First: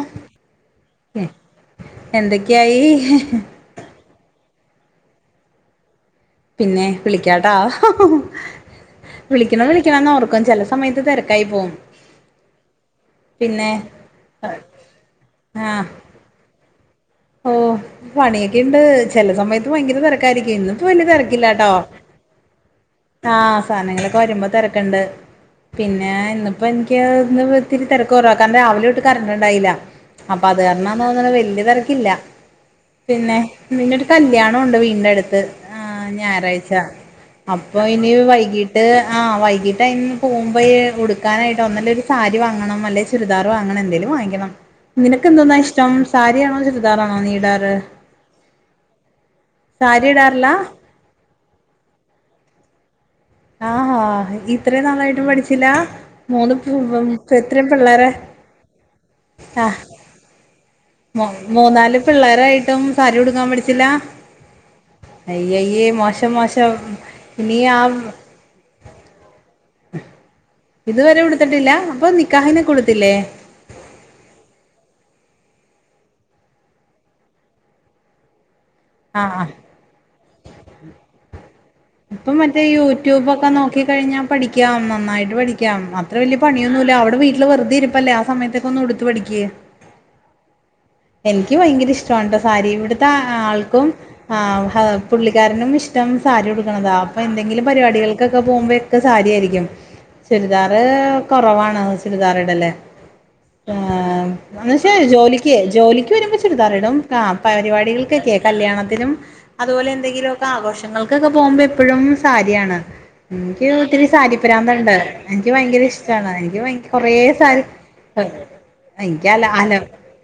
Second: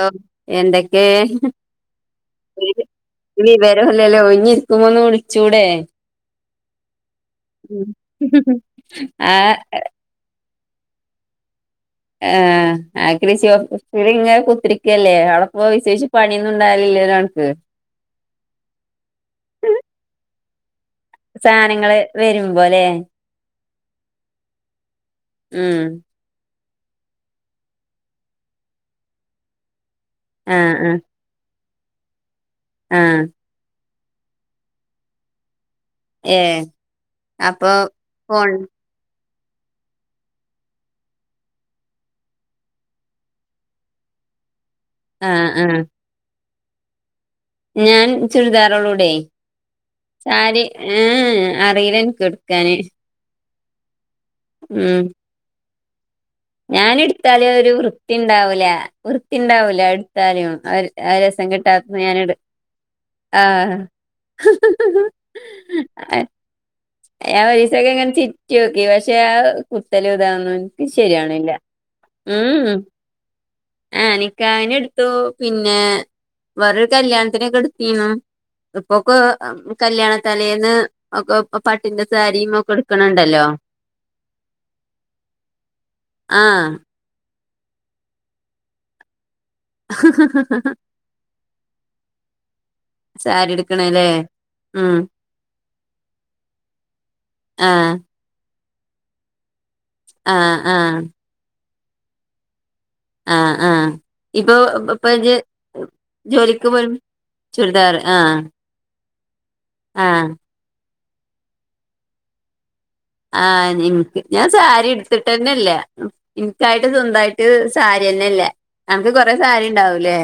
ആ എന്തൊക്കെ. എന്തൊക്കെയായി അല്ലല്ലേ അല്ലേ ഒഴിഞ്ഞിരിക്കുമ്പോന്ന് വിളിച്ചൂടെ,? പിന്നെ വിളിക്കാട്ടാ ആ വിളിക്കണം വിളിക്കണന്ന് ഓർക്കും ചില സമയത്ത് താരക്കായിപോവും. ആ ഷോപ്പിലിഇങ്ങെ കുത്തിരിക്കല്ലേ അവിടെ പോ ആഹ് വിശേഷ പണിയൊന്നും ഉണ്ടാവലില്ലേ ഒരാൾക്ക്. ഓ പണിയൊക്കെ ഇണ്ട് ചെല സമയത്ത് ഭയങ്കര തിരക്കായിരിക്കായിരിക്കും ഇ സാധനങ്ങൾ വരുമ്പോലെ. ആഹ സാധനങ്ങളൊക്കെ വരുമ്പോ തിരക്കുണ്ട് ഉം പിന്നെ ഇ അപ്പൊ എനിക്ക് ഒന്ന് ഒത്തിരി തിരക്ക കൊറവാ കാരണം രാവിലോട്ട് കറഡ് ണ്ടായില്ല. അപ്പൊ അത് ആഹ് ആഹ് കാരണംന്ന്ോന്ന വല്യയ തെരക്കില്ല ആഹ് പിന്നെ. പിന്നൊരു കല്യാണം ഉണ്ട് വീടിന്റെ അടുത്ത്. ആഹ് ഏ ഞാറാഴ്ച അപ്പൊ ഇനി ഫോൺ വൈകി വൈകീട്ട് അതിന്ന് പോകുമ്പോ ഉടുക്കാനായിട്ട് ഒന്നല്ല ഒരു സാരി വാങ്ങണം അല്ലെ ചുരിദാർ വാങ്ങിക്കണം എന്തെലും വാങ്ങിക്കണം നിനക്ക്ക്ക ആഹ് എന്തോന്നാ ആഹ് ഇഷ്ടം സാരിയാണോ ചുരിദാണോ നീ ഇടുന്നത് ഞാൻ ചുരിദാറോളൂടെ സാരി ഈഏഅറിയില്ല ഇന്ക്ക് കൊടുക്കാന്. ആഹാ ഇത്രയും നാളയിട്ടും പഠിച്ചില്ല. മൂന്ന് പ് ഞാന പ് എടുത്താലും ഒരു എത്രയും ഒരു പിള്ളേരെ വൃത്തിയ ഉണ്ടാവൂല വൃത്തി ഉണ്ടാവൂല ഇടുത്താലും മൊ മൂന്നാല് പിള്ളേരായിട്ടും സാരി ഉടുക്കാൻ ആഹ് പടിച്ചില്ല അയ്യയ്യേ മോശം മോശം ഇനി എഹ് ആ [unintelligible] ചിരിക്കും [unintelligible] പക്ഷെ കുത്തലും ഇതൊന്നും ഇതുവരെ ഉടുത്തിട്ടില്ല അപ്പൊ നിക്കാഹിനോക്കെ ഉടുത്തില്ലേ ആഹ് നിക്കാഹിന് എടുത്തു പിന്നെ വേറെരു കല്യാണത്തിനൊക്കെട്ത്തീനു ഇപ്പൊക്കോ ആഹ് ആഹ് കല്യാണ തലേന്ന് ഒക്കെ പട്ടിന്റെ ഇപ്പൊ സാരിയും മറ്റേ ഒക്കെ എടുക്കണുണ്ടല്ലോ യൂട്യൂബൊക്കെ നോക്കി കഴിഞ്ഞാൽ പഠിക്കാം നന്നായിട്ട് പഠിക്കാം അത്ര വല്യ ആ പണിയൊന്നും ല്ല അവ്ടെ വീട്ടില് വെരുതേ ഇരിപ്പല്ലേ ആ സമയതൊക്കൊന്ന് ഉടുത്ത് പഠിക്ക് [unintelligible] എനിക്ക് ഭയങ്കര ഇഷ്ടാണ് ട്ടോ സാരി ഇടുത്ത സാരി ആൾക്കും എടുക്കണല്ലേ ആഹ് ആഹ് ഉം പുള്ളിക്കാരനും ഇഷ്ടം സാരി ഉടുക്കണതാ അപ്പൊ എന്തെങ്കിലും ആ പരിപാടികൾ ക്കൊക്കെ പോകുമ്പോ ഒക്കെ സാരിയായിരിക്കും ആഹ് ചുരിദാർ ആഹ് കൊറവാണ് ചുരിദാർ ഇടല് ആഹ് ഇപ്പൊ എന്നച്ചേ ഇപ്പൊ ജ് ജോലിക്ക് ജോലിക്ക് വരുമ്പോ ജോലിക്ക് പോലും ചുരിദാറിടും ആഹ് ചുരിദാർ പരിപാടികൾക്കൊക്കെ ആഹ് കല്യാണത്തിനും അതുപോലെ ആഹ് എന്തെങ്കിലൊക്കെ ആഘോഷങ്ങൾക്കൊക്കെ പോകുമ്പോ എപ്പോഴും സാരിയാണ് എനിക്ക് ആഹ് ഒത്തിരി എനിക്ക് സാരി ഞാൻ ഭ്രാന്ത് ണ്ട് എനിക്ക് എടുത്തിട്ടന്നെല്ല ഭയങ്കര ഇഷ്ടാണ് എനിക്കായിട്ട് എനിക്ക് കൊറെ സ്വന്തായിട്ട് സാരി സാരിയന്നെല്ല അനക്ക് കൊറെ സാരി [unintelligible] ഉണ്ടാവൂലേ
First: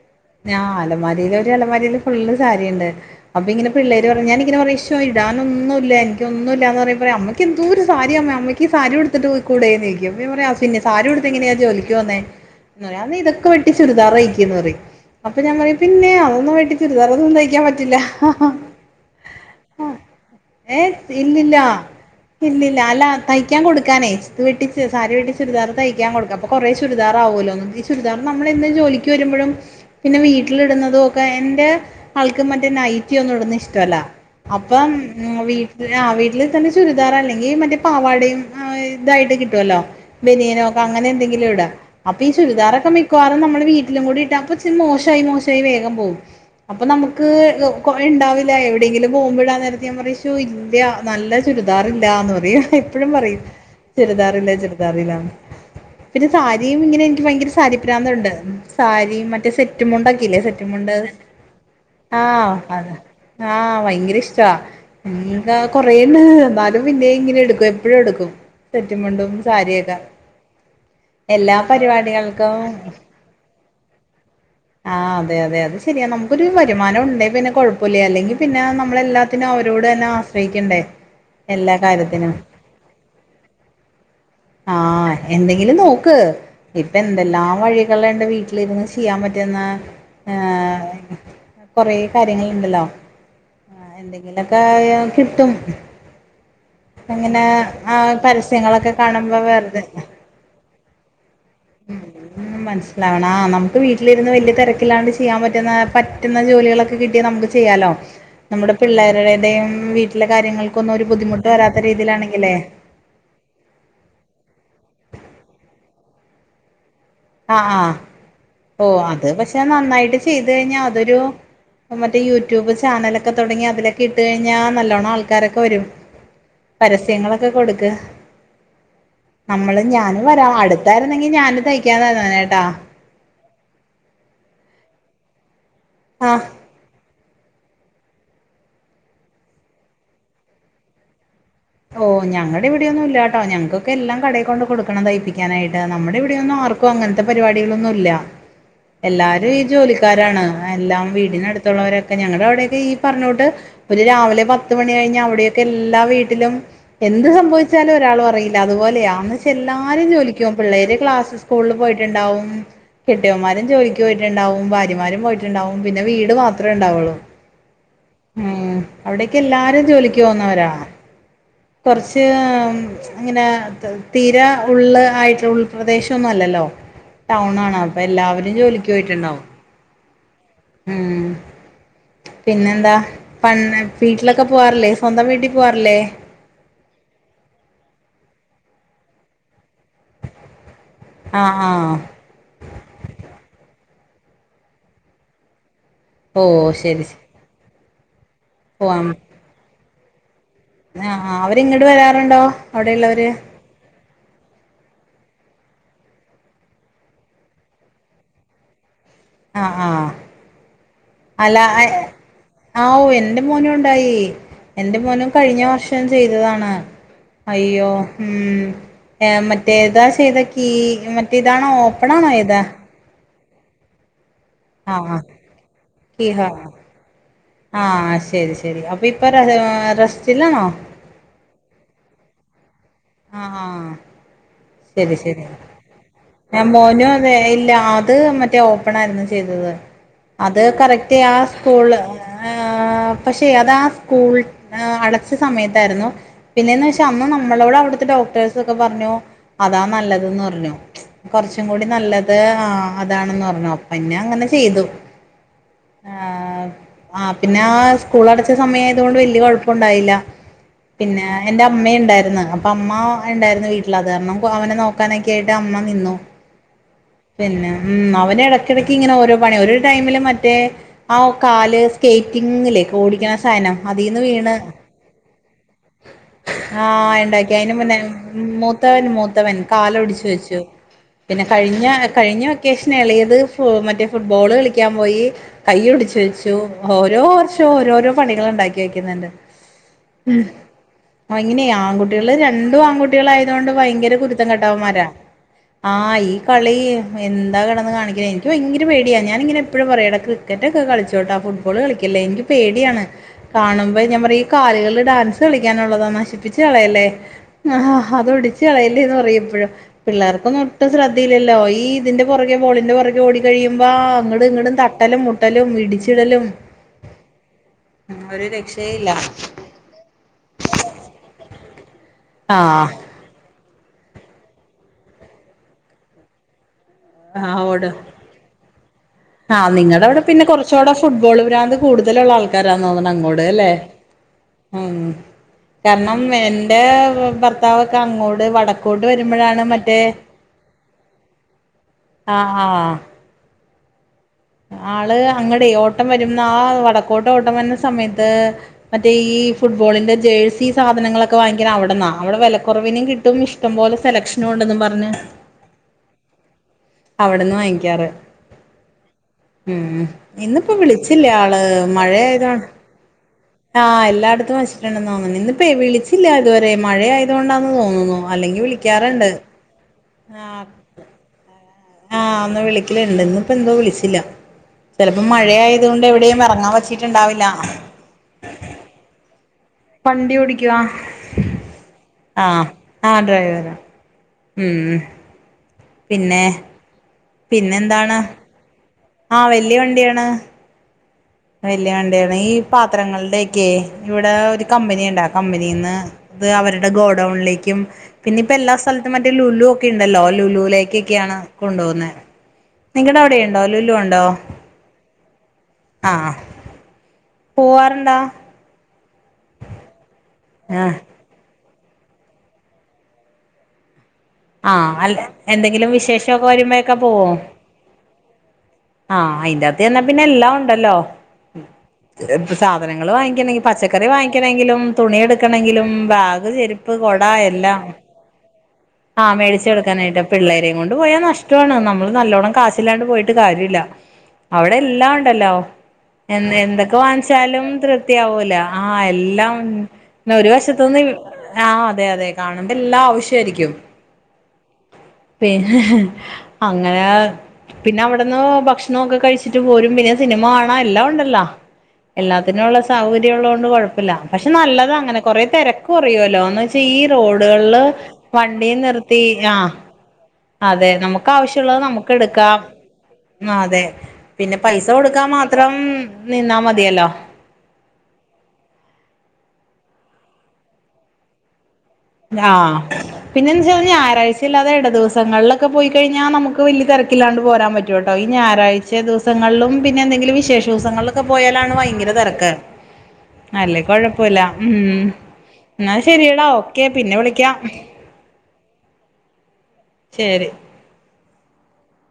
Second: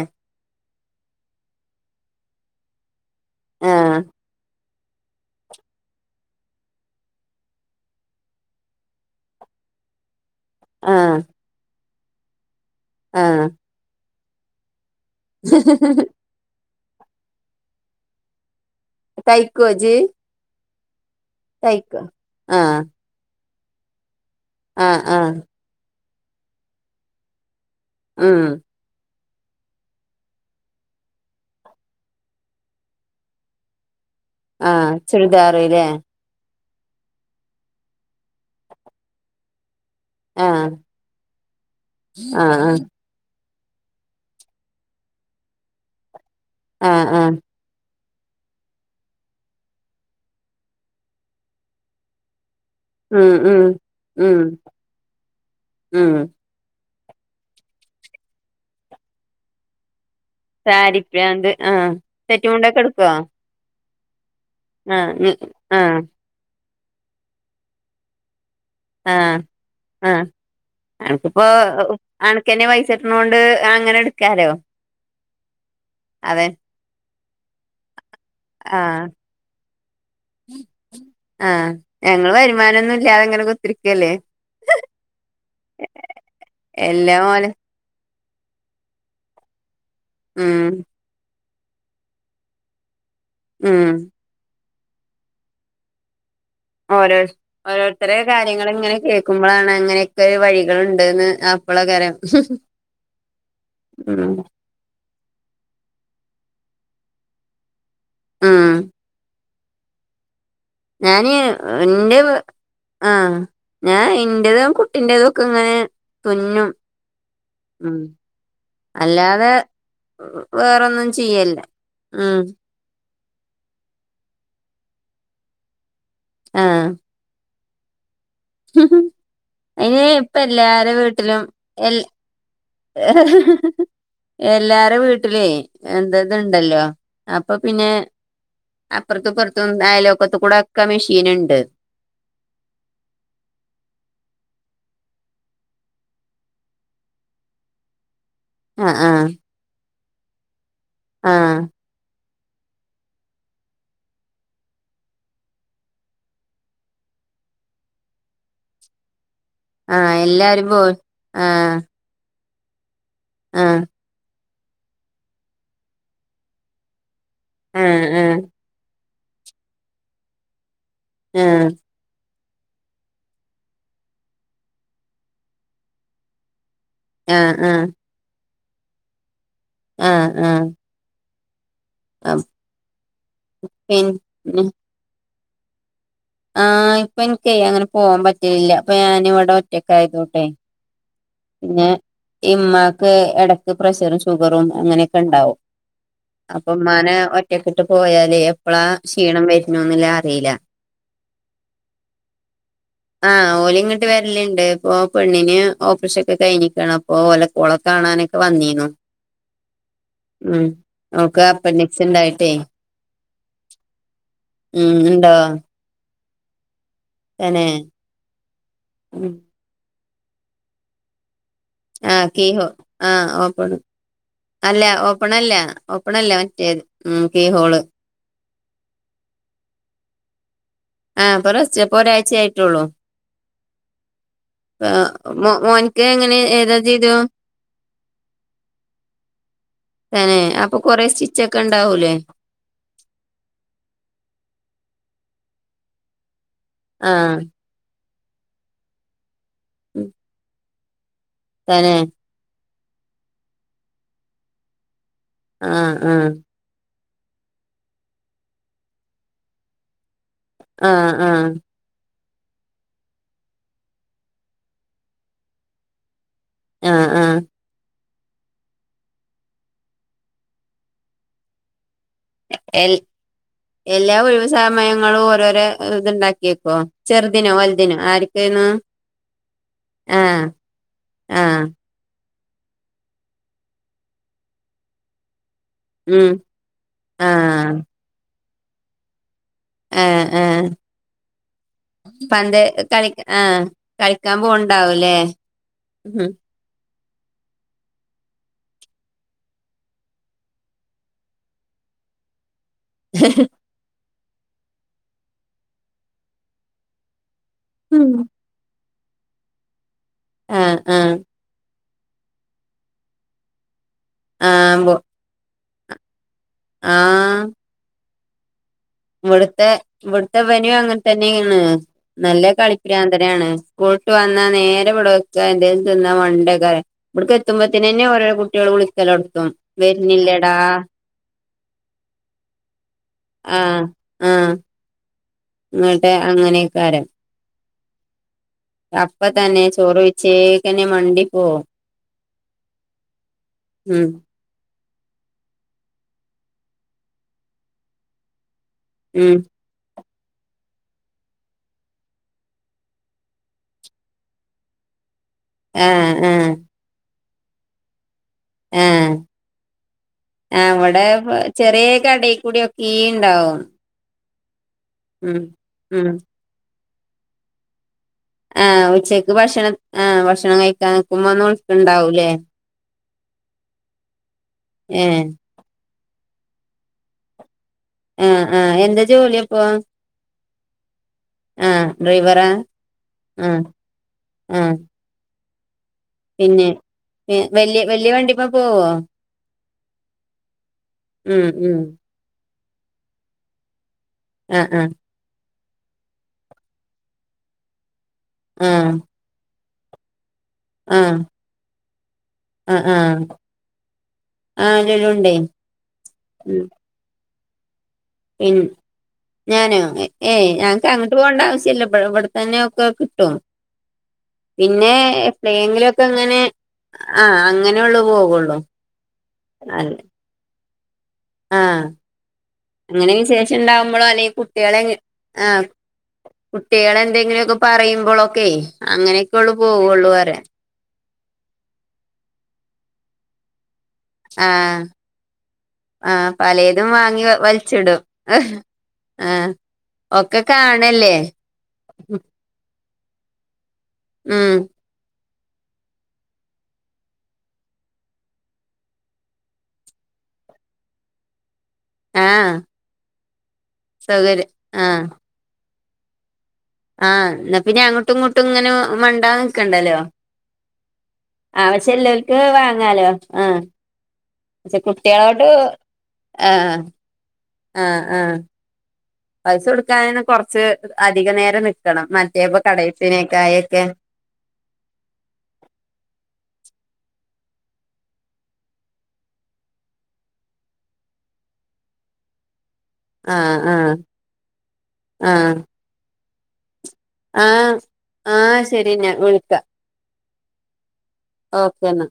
ആഹ് അലമാരിയില് ഒരലമാരിയില് ഫുള്ള് സാരിണ്ട് അപ്പൊ ഇങ്ങനെ ആഹ് പിള്ളേര് പറഞ് ഞാൻ ഇങ്ങനെ പറഞ് ഇഷ് ഇടാനൊന്നുല്ല എനിക്കൊന്നുല്ല ന്ന് പറയുമ്പോ പറിം അമ്മയ്ക്ക്ന്തോരു സാരിയമ്മ അമ്മക്ക് സാരിടുത്തിട്ട് വൃ കൂടെ തൈക്കും അപ്പൊ ഞാൻ പ പിന്നെ സാരി ആഹ് ഉടുതെങ്ങനയാ ജോലിക്ക് പോകുന്നേ ന്നാ ഇതൊക്കെ ആഹ് ഇതൊക്കെ വെട്ടി ചുരിദാറയിക്ക എന്ന് പറയും അപ്പൊ ഞാൻ പറയും പിന്നെ അതൊന്നും വെട്ടി ചുരിദാറന്നും തയ്ക്കാൻ പറ്റില്ല തൈക്കോ ജ് ഏയ് ഇല്ലില്ല തയ്ക്കോ ആഹ് ഇല്ലില്ല അല്ല തയ്ക്കാൻ കൊടുക്കാനേ ഇത് വെട്ടിച് ആഹ് സാരി ആഹ് വെട്ടി ചുരിദാർ തൈക്കാ കൊടുക്ക അപ്പ കൊറെ ചുരിദാറാവോലൊന്ന് ഈ ചുരിദാർ ഉം നമ്മളെന്നും ജോലി ക്ക് വരുമ്പോഴും പിന്നെ വീട്ടിലിടുന്നതൊക്കെ എന്റെ ആൾക്ക് മറ്റേ നൈറ്റി ഒന്നും ഇടുന്ന ഇഷ്ടല്ല അപ്പം ആഹ് ചുരിദാറ്ല്ലേ വീട്ടില് ആ വീട്ടില് നല്ല ചുരിദാർ അല്ലെങ്കി മറ്റേ പാവാടയും ഇതായിട്ട് കിട്ടോല്ലോ ആഹ് ബെനീനോക്ക അങ്ങനെ എന്തെങ്കിലും ഇട അപ്പ ഈ ആഹ് ആഹ് ചുരിദാറൊക്കെ മിക്കവാറും നമ്മൾ വീട്ടിലും കൂടെ ഇട്ടാ അപ്പൊ ചു ഇത് മോശായി മോശായി വേഗം പോവും അപ്പൊ ആഹ് നമക്ക് ആഹ് കൊറേ ഉണ്ടാവില്ല എവിടെയെങ്കിലും പോകുമ്പടാ നേരത്ത് ഞാൻ പറിം ശോ ഇല്ല നല്ല ചുരിദാറില്ലാന്ന് പറയും എപ്പയും ഉം പറയും ഉം ഉം ചുരിദാറില്ല ചുരിദാറില്ലാന്ന് ഉം പിന്നെ സാരിയും ഇങ്ങനെ എനിക്ക് ഭയങ്കര ഇഷ് സാരി ഭ്രാന്തുണ്ട് സാരി മറ്റേ സെറ്റു മുണ്ടക്കില്ലേ സെറ്റ് സെറ്റുമുണ്ട് സാരിപ്രാന്ത് ആഹ് ആ സെറ്റ് മുണ്ടൊക്കെ അത് എടുക്കോ ആ ഭയങ്കര ഇഷ്ടാ ആഹ് ഇ ഉം താ ആഹ് കൊറേണ്ട് എന്നാലും പിന്നെ ഇങ്ങനെ എടുക്കും എപ്പഴും എടുക്കും സെറ്റുമുണ്ടും ആഹ് സാരിയൊക്കെ ആഹ് എല്ലാ പരിപാടികൾക്കും ണ്ട് അങ്ങനെ എടുക്കാലോ ആഹ് അതെ അതെ അത് ശരിയ നമുക്കൊരു അതെ വരുമാനം ഉണ്ടേ പിന്നെ കൊഴപ്പുല്ല അല്ലെങ്കി പിന്നെ ആഹ് നമ്മളെല്ലാ പിന്നെ അവരോടന്നെ ആശ്രയിക്കണ്ടേ ആഹ് എല്ലാ ഞങ്ങൾ കാര്യത്തിനും വരുമാനൊന്നും ഇല്ലാതെങ്ങനെ കുത്തിരിക്കല്ലേ ആഹ് എന്തെങ്കിലും നോക്ക് ഇപ്പ എല്ലാം ഓലെ എന്തെല്ലാം വഴികളുണ്ട് വീ ഇരുന്ന് ചെയ്യാ പറ്റന്ന ഉം.. കൊറെ കാര്യങ്ങള്ണ്ടല്ലോ ഉമ് ഇങ്ങനെക്കായ കിട്ടും ഓരോ അങ്ങനെ ആഹ് ഓരോത്തരെ കാര്യങ്ങൾ പരസ്യങ്ങളൊക്കെ ഇങ്ങനെ കാണുമ്പോ കേൾക്കുമ്പളാണ് വെറുതെ അങ്ങനെക്കെരു വഴികളുണ്ട്ന്ന് ആ മനസ്സിലാവണ ആ നമുക്ക് വീട്ടിലിരിന്ന് ഉം വല്യ തെരക്കില്ലാണ്ട് ചെ ചെയ്യാൻ പറ്റുന്ന പറ്റുന്ന ജോലികളൊക്കെ കിട്ടിയ നമുക്ക് ചെയ്യാലോ ഉം നമ്മുടെ പിള്ളേരുടെദും വീട്ടി കാര്യങ്ങക്കന്നും ഒരു ബുദ്ധിമുട്ട് വരാത്ത രീതിയിലാണെങ്കിലേ ആഹ ഞാൻ എൻ്റെതും കുട്ടിൻ്റെതും ഒക്കെ ഇങ്ങനെ തുന്നും. ആഹാ ഉം ഓ അത് അല്ലാതെ പക്ഷെ നന്നായിട്ട് ചെയ്തഴിഞ്ഞാ വേറൊന്നും അതൊരു ചെയ്യല്ല മറ്റേ ഉം യൂട്യൂബ് ചാനലൊക്കെ. ക്കെ തൊടങ്ങി അതിലൊക്കെട്ട് കഴിഞ്ഞാ നല്ലോണം ആൾക്കാരൊക്കെ വരും... ആഹ് പരസ്യങ്ങളൊ ക്കെ കൊട്ക്ക്. നമ്മള് അയിന് ഞാന് ഇപ്പ വരാ എല്ലാരെ അടുത്തായിരുന്നെങ്കിൽ ഞാനും [unintelligible] [unintelligible] ട്ടാ [unintelligible] എല്ലാര വീട്ടിലേ ആ എന്തത്ണ്ടല്ലോ അപ്പപിന്നെ അപ്പുറത്തുപ്പുറത്തും അയലോക്കത്തുക്കൂടക്കെ മെഷീന്ണ്ട്.. ഓ ഞങ്ങടെവിടെയൊന്നും ഇല്ലാട്ടോ. ഞങ്ങ്ക്കൊക്ക എല്ലാം കടയി കൊണ്ട് കൊടുക്കണം തയ്പ്പിക്കാനായിട്ട് നമ്മുടെവിടെയൊന്നും ആർക്കും.. ക്കുവങ്ങനത്തെ പരിപാടികളൊന്നുല്ല.. ആഹ് ആഹ് എല്ലാരും ഈ ജോലിക്കാരാണ്. എല്ലാം ആഹ് വീടിനടുത്തുള്ളവരൊക്കെ.. ക്കെ. ഞങ്ങടവിടെയൊക്കെയീ പറഞ്ഞൂട്ട് ഒരു രാവിലെ പത്ത് മണി കഴിഞാ അവിടെയൊക്കെ എല്ലാ വീട്ടിലും.. എന്ത് സംഭവിച്ചാലു ഒരാളു അറിയില്ല അതുപോലെയാ.. എല്ലാരും ആഹ് ജോലിക്കോം. എല്ലാരും പോ പിള്ളേര് ക്ലാസി സ്കൂളില് ആഹ് പോയിട്ടുണ്ടാവും.. കെട്ടിയോന്മാരും ആഹ് ജോലിക്ക് പോയിട്ടുണ്ടാവും ഭാര്യമാരും പോയിട്ടുണ്ടാവും പിന്നെ വീട് മാത്രേണ്ടാവുള്ളൂ.. ആഹ് ആഹ് അവിടെക്കെല്ലാരും ജോലിക്ക് പോന്നവരാ.. ആഹ് കൊറച്ച്.... അങ്ങനെ തീര ഉള്ള് ആയിട്ട് ഉൾപ്രദേശൊന്നുവല്ലല്ലോ.. ആഹ് ടൗണാണ് ആഹ് അപ്പെല്ലാവരും ജോലിക്ക് പോയിട്ടുണ്ടാവും.. ആഹ് ആഹ്... ഉം അഹ് പിന്നെന്താ പണ് വീട്ടിലൊക്കെ പിന്നെ പോവാറില്ലേ.. സ്വന്തം വീട്ടി പോവാറില്ലേ.. ആഹ് ഇപ്പൊനിക്കേ അങ്ങനെ പോവാൻ പറ്റിണില്ലപ്പൊ ഞാനിവിടെ ഒറ്റക്കായതോണ്ടെ.. ആഹ് പിന്നെ ആഹ് ഇമ്മാക്ക് എടക്ക് പ്രഷറും ഷുഗറും അങ്ങനെക്കെണ്ടാവും... ഓ ശരി അപ്പമ്മാനെ ശരി ഒറ്റക്കിട്ട് പോയാലെ എപ്പളാ ക്ഷീണം വരുന്നുന്ന്ലെ അറീല്ല ആഹാ അവരിങ്ങട് വരാറൊണ്ടോ അവിടെയ്ള്ളവര്.. [unintelligible] ട്ട് വെരല്ണ്ട് ഇപ്പോ പെണ്ണിന് ഓപ്പ്റേഷൻ.. കഴഞ്ഞിക്കാണ് അപ്പൊ ഓലെ ഓള കാണാനെക്കെ വന്നീന്നു ആഹ് ആഹ് ഉം ഓൾക്ക് അല്ല അപ്പൻഡിക്സ് ഉണ്ടായിട്ടേ ആ ഓ എന്റെ മോനുണ്ടായി.. ഉം എന്റെ മോനും ഉണ്ടോ കഴിഞ്ഞ വർഷം.. ചെയ്തതാണ് തന്നെ അയ്യോ ഉം.. ഉം റ്റേതാ ചെയ്തൊ കീ മറ്റേ ഇതാണോ.. ആ കീഹോ ആഹ് ഓപ് അല്ല ആ ആ ഓപ്പണല്ല ഓപ്പല്ല മറ്റേത്.. ഉം [unintelligible] ആഹ് ശരി ശരി അപ്പൊ ഇപ്പൊ റ റ് റെസ്റ്റിലാണോ... ആ പ്പറസ്റ്റാ പ്പൊരായ്ചയായിട്ടുള്ളൂ... ആഹ് ആഹ്.. ശരി ശരി. മോ മോൻക്ക് എങ്ങനെ ആ ഏതാ ചെയ്തു മോനുവതേ ഇല്ല അത് മറ്റേ ഓപ്പണായിരുന്നു ചെയ്തത്.. തന്നെ അത് അപ്പൊ കൊറേ കറക്റ്റ് ആ സ്റ്റിച്ച് ഒക്കെ സ്കൂള് ഉണ്ടാവൂലേ ആഹ് പക്ഷെ അതാ സ്കൂൾ ആ അടച്ച സമയത്താരുന്നു.. പിന്നെന്നാച്ചാ അന്ന് ആഹ് നമ്മളോടവിടുത്തെ ഡോക്ടേഴസക്കെ പറഞ്ഞൂ അതാ നല്ലത് ന് പറഞ്ഞു.. കൊറച്ചും കൂടി തന്നെ നല്ലത് ആ അതാണെന്ന് പറഞ്ഞുപ്പന്നെ അങ്ങനെ ചെയ്തു... ആഹ്... ആഹ്. ആ പിന്നെ ആ സ്കൂൾ അടച്ച സമയായതൊണ്ട് വല്യ കൊഴപ്പണ്ടായില്ല ആഹ് പിന്നെ ആഹ് എന്റ.. അമ്മ ഇണ്ടായിര്ന്ന് അപ്പ അമ്മ ഉണ്ടായിരുന്നു വീട്ടില് അത് കാരണം അവനെ നോക്കാനെക്കെയായിട്ട് അമ്മ നിന്നു... ആഹ് ആഹ് പിന്നെ ഉം അവനെടക്കെടക്ക് ഇങ്ങനെ ഓരോ പണി ഒരു ടൈമില് മറ്റേ ആ കാല് സ്കേറ്റിങ്ങ്ല്ലേ എൽ ഓടിക്കണ സാധനം എല്ലാ അതീന്നു ഒഴിവ് വീണ് സമയങ്ങളും ഓരോരോ ഇത്ണ്ടാക്കിയേക്കോ ആഹ ചെറുതിനോ ഉണ്ടാക്കി അയിന് വലുതിനോ മുന്നെ ആര്ക്കേന്നു മൂത്തവൻ മൂത്തവൻ കാല് ഒടിച്ചു ആഹ് വെച്ചു പിന്നെ ആഹ് കഴിഞ്ഞ കഴിഞ്ഞ വെ ക്കേഷൻ എളേത് മറ്റേ ഫുട്ബോള് കളിക്കാൻ പോയി ഉം കൈയൊടിച്ചുവെച്ചു ഓരോ വർഷവും ആഹ് ഓരോരോ പണികൾ ഉണ്ടാക്കി വെക്കുന്നുണ്ട് ആഹ ആഹ ഇങ്ങനെയ ആൺകുട്ടികള് രണ്ടും കളി ആൺകുട്ടികൾ ആയത് ആഹ് കൊൊണ്ട് ഭയങ്കര കളിക്കാൻ കുരുത്തം കെട്ടവന്മാരാ പോവ്ണ്ടാവുംല്ലേ ആഹ് ഈ കളി എന്താ കിടന്ന് കാണിക്ക എനിക്ക് ഭയങ്കര പേടിയ ഞാൻ ഇങ്ങനെ എപ്പോഴും പറയും ക്രിക്കറ്റ് ഒക്കെ കളിച്ചോട്ടാ ഫുട്ബോൾ കളിക്കല്ലേ എനിക്ക് പേടിയാണ് കാണുമ്പോൾ ഞാൻ പറയും കാലുകള് ഡാൻസ് കളിക്കാനുള്ളതാ നശിപ്പിച്ചു കളയല്ലേ ആ ഉം അതൊടിച്ചു ഒടിച്ചു കളയല്ലെന്നു പറയുമെപ്പഴും പിള്ളേർക്കും ആഹ് ഒട്ടും ശ്രദ്ധ ആഹ് ല്ലല്ലോ ഈ ഇതിന്റെ പുറകെ ബോളിന്റെ പുറകെ ഓടി കഴിയുമ്പോ അങ്ങട് ഇങ്ങടും ആഹ് പോ തട്ടലും മുട്ടലും ട്ടലും ഇടിച്ചിടലും ആഹ് ഒരു രക്ഷ ഇവിടുത്തെ ഇവിടുത്തെ വനും അങ്ങനെ തന്നെയാണ് നല്ല ആഹ് കളിക്കാൻ െയാണ് സ്കൂളട്ട് വന്നാ നേരെ വവിടെക്ക എന്തേും തിന്നാ [unintelligible] ഇവിടുക്ക ആഹ് എത്തുമ്പോതിനെന്നെ ഓട് തന്നെ ഓരോ കുട്ടികൾ വിളിക്കലോഡ്ത്തും ആഹ് നിങ്ങടെ അവിടെ പിന്നെ വരുന്നില്ലേടാ കുറച്ചുകൂടെ ഫുട്ബോൾ ഭ്രാന്ത് കൂടുതലുള്ള ആൾക്കാരാ തോന്നുണ് അങ്ങോട് അല്ലേ ആഹ് ആഹ് ഉം ഇങ്ങട്ട് കാരണം എൻറെ അങ്ങനെക്കാരം ഭർത്താവൊക്കെ അങ്ങോട്ട് വടക്കോട്ട് അപ്പ തന്നെ വരുമ്പോഴാണ് മറ്റേ ചോറ് [unintelligible] ആഹ ആഹ ഉം ആള് അങ്ങടെ ഓട്ടം വരുന്ന ആ വടക്കോട്ട ഓട്ടം വരുന്ന സമയത്ത് മറ്റേ ഉം ഈ ഫുട്ബോളിൻ് ജേഴ്സി സാധങ്ങളൊക്കെ വാങ്ങിക്കല് അവിടെന്നാണ് അവിടെ വിലക്കുറവിനും കിട്ടും ഇഷ്ടംോലെ സെലക്ഷൻ ഇന്നോൊണ്ടെന്നും പറഞ്ഞഞ് ആഹ ആഹ അവിടന്ന് വാങ്ങിക്കാറ് ആഹ് ഉം ആഹ് ഇന്നിപ്പോൊ ഇവിടെ വിളിച്ചില്ല ആള് ചെറിയ കടയി മഴയായതാണ് [unintelligible] ആഹ് എല്ലായിടത്തും വച്ചിട്ടുണ്ടെന്ന് തോന്നുന്നു ഉം ഇന്നിപ്പൊ ഉം വിളിച്ചില്ല ഇതുവരെ മഴയായതുകൊണ്ടാന്ന് തോന്നുന്നുോ ആ് ഉച്ചക്ക് ഭക്ഷണം ആഹ ഭക്ഷണം ആഹ് കഴിക്കാൻ നിക്കുമ്പോ ഒ ആഹ് ഒന്ന് വിളിക്കല ഇണ്ട് ഇന്ന് ഇപ്പോ എന്തോ വിളിച്ചില്ല ചിലപ്പോ ഏഹ് മഴയ അതുകൊണ്ട് എവിടെയും എറങ്ങാൻ വച്ചിട്ടുണ്ടാവില്ല ഉം ഉം എന്താ ജോലിയപ്പോ വണ്ടി ഒടിക്കവാ ഡ്രൈവറാ ആഹ ആ ആഹ് ഡ്രൈവരാ ആഹ് ഉം പിന്നെ വല്യ വല്യ വണ്ടിമ്മ പോവോ ആഹ വല്യ വണ്ടിയാണ് ഉം ഉം വല്യ വണ്ടി യാണ് ഈ പാത്രങ്ങളുടെയക്കെ ഇവിടെ ഒരു ആഹ് ആഹ് കമ്പനി ഉണ്ടാർന്ന് കമ്പനിന്ന് അവരുടെ ഗോഡൗണിലേക്കും പിന്നെപ്പോ എല്ലാ ആഹ് സ്ഥലത്തും മറ്റേ ലുലു [unintelligible] ഉണ്ടല്ലോ ആഹ് ലുലുലേക്കൊക്കെയാണ് കൊണ്ടു പോോകുന്നത്െ ആഹ് നിങ്ങളടെ ആഹ് അവിടെുണ്ടോ ലുലു ഉണ്ടോ ആഹ് ലുലുണ്ടേ ആ ഉം പോവാറുണ്ടാ പി ഞാനോ ഏയ്് ഞങ്ങക്ക് ആഹ് അങ്ങട്ട് പോകേണ്ട ആവസ്യല്യ ഇപ്പൊ തന്നെയൊക്കെ കിട്ടും ആ പിന്നെ അല്ല എന്തെങ്കിലും എപ്പളെങ്കിലൊക്കെ ഇങ്ങനെ വിശേഷമൊക്കെ വരുമ്പോഴൊക്കെ പോവോ ആഹ് അങ്ങനെള്ളു പോവുള്ളു ആഹ് അയിന്റെറ അത്ത്ന്നാ പിന്നെ എല്ലാം ഉണ്ടല്ലോ ആഹ സാധനങ്ങൾ വാങ്ങിക്കണെങ്കിൽ പച്ചക്കറി അല്ലെങ്കിൽ വാങ്ങിക്കണമെങ്കിലും തുണി എടുക്കണെങ്കിലും ചെരുപ്പ് കുട്ടികളെ കുട എന്തെങ്കിലുമൊക്കെ പറയുമ്പോളൊക്കെ അങ്ങനെ മേടിച്ചച്ച്െടുക്കാനായിട്ട് പിള്ളേരെയും കൊണ്ട് പോയാ നഷ്ടമാണ് നമ്മള് നല്ലോണം കാശില്ലാണ്ട് പോയിട്ട് കാര്യമില്ല അവിടെ ആഹ് എല്ലാം ഉണ്ടല്ലോ ആ പലേതും എന്തൊക്കെ വാങ്ങി വാങ്ങിച്ചാലും വലിച്ചിടും തൃപ്തിയാവൂല ആ എല്ലാം ഒക്കെ ഒരു വശത്തുനിന്ന് കാണല്ലേ ആ് അതെ അതെ കാണുമ്പ എല്ലാം ആവശ്യയിരിക്കും ഉം പിന്നെ അങ്ങനെ പിന്നെ അവിടന്ന് ഭക്ഷണൊക്കെ കഴിച്ചിട്ട് പോരും പിന്നെ സിനിമ കാണാ എല്ലാം ഉണ്ടല്ലോ ആ എല്ലാത്തിനുംുള്ളള്ള സൗകര്യം ഉള്ളത കൊണ്ട് കൊഴപ്പില്ല പക്ഷെ സൗകര്യം ആ നല്ലതാ അങ്ങനെ കൊറേ തിരക്ക് കുറയുല്ലോന്ന് ഈ ആ എന്നാ പിന്നെ റോഡുകളില് അങ്ങോട്ടും ഇങ്ങോട്ടും വണ്ടി ഇങ്ങനെ നിർത്തി മണ്ടാതെ ആ നിക്കണ്ടല്ലോ അതെ നമുക്ക് ആവശ്യംമുള്ളത് നമുക്ക് ആവശ്യല്ലോൽക്ക് എടുക്കാം വാങ്ങാലോ ആ അതെ പിന്നെ പക്ഷെ പൈസ കൊടുക്കാ കുട്ടികളോട് മാത്രം ആ നിന്നാ മതിയല്ലോ ആ ആ പൈസ കൊടുക്കാൻ കൊറച്ച് അധിക നേരം നിക്കണം മറ്റേപ്പ കടയിട്ടിനേക്കായ ഒക്കെ ല്ലാതെ ഇട ദിവസങ്ങളിലൊക്കെ പോയി കഴിഞ്ഞാൽ നമുക്ക് വലിയ തിരക്കില്ലാണ്ട് പോരാൻ പറ്റും കേട്ടോ ഈ ഞായറാഴ്ച ച്ച ദിവസങ്ങളിലും പിന്നെ എന്തെങ്കിലും വിശേഷ ദിവസങ്ങളിലൊക്കെ പോയാലാണ് ഭയങ്കര തിരക്ക് ആ ആ അല്ല കൊഴപ്പില്ല ഉം ആ എന്ന ശെരിയടാ ഓക്കേ പിന്നെ വിളിക്കാം ആഹ ശരി ഞാൻ വിളിക്കാം ശരി ഓക്കെന്നാ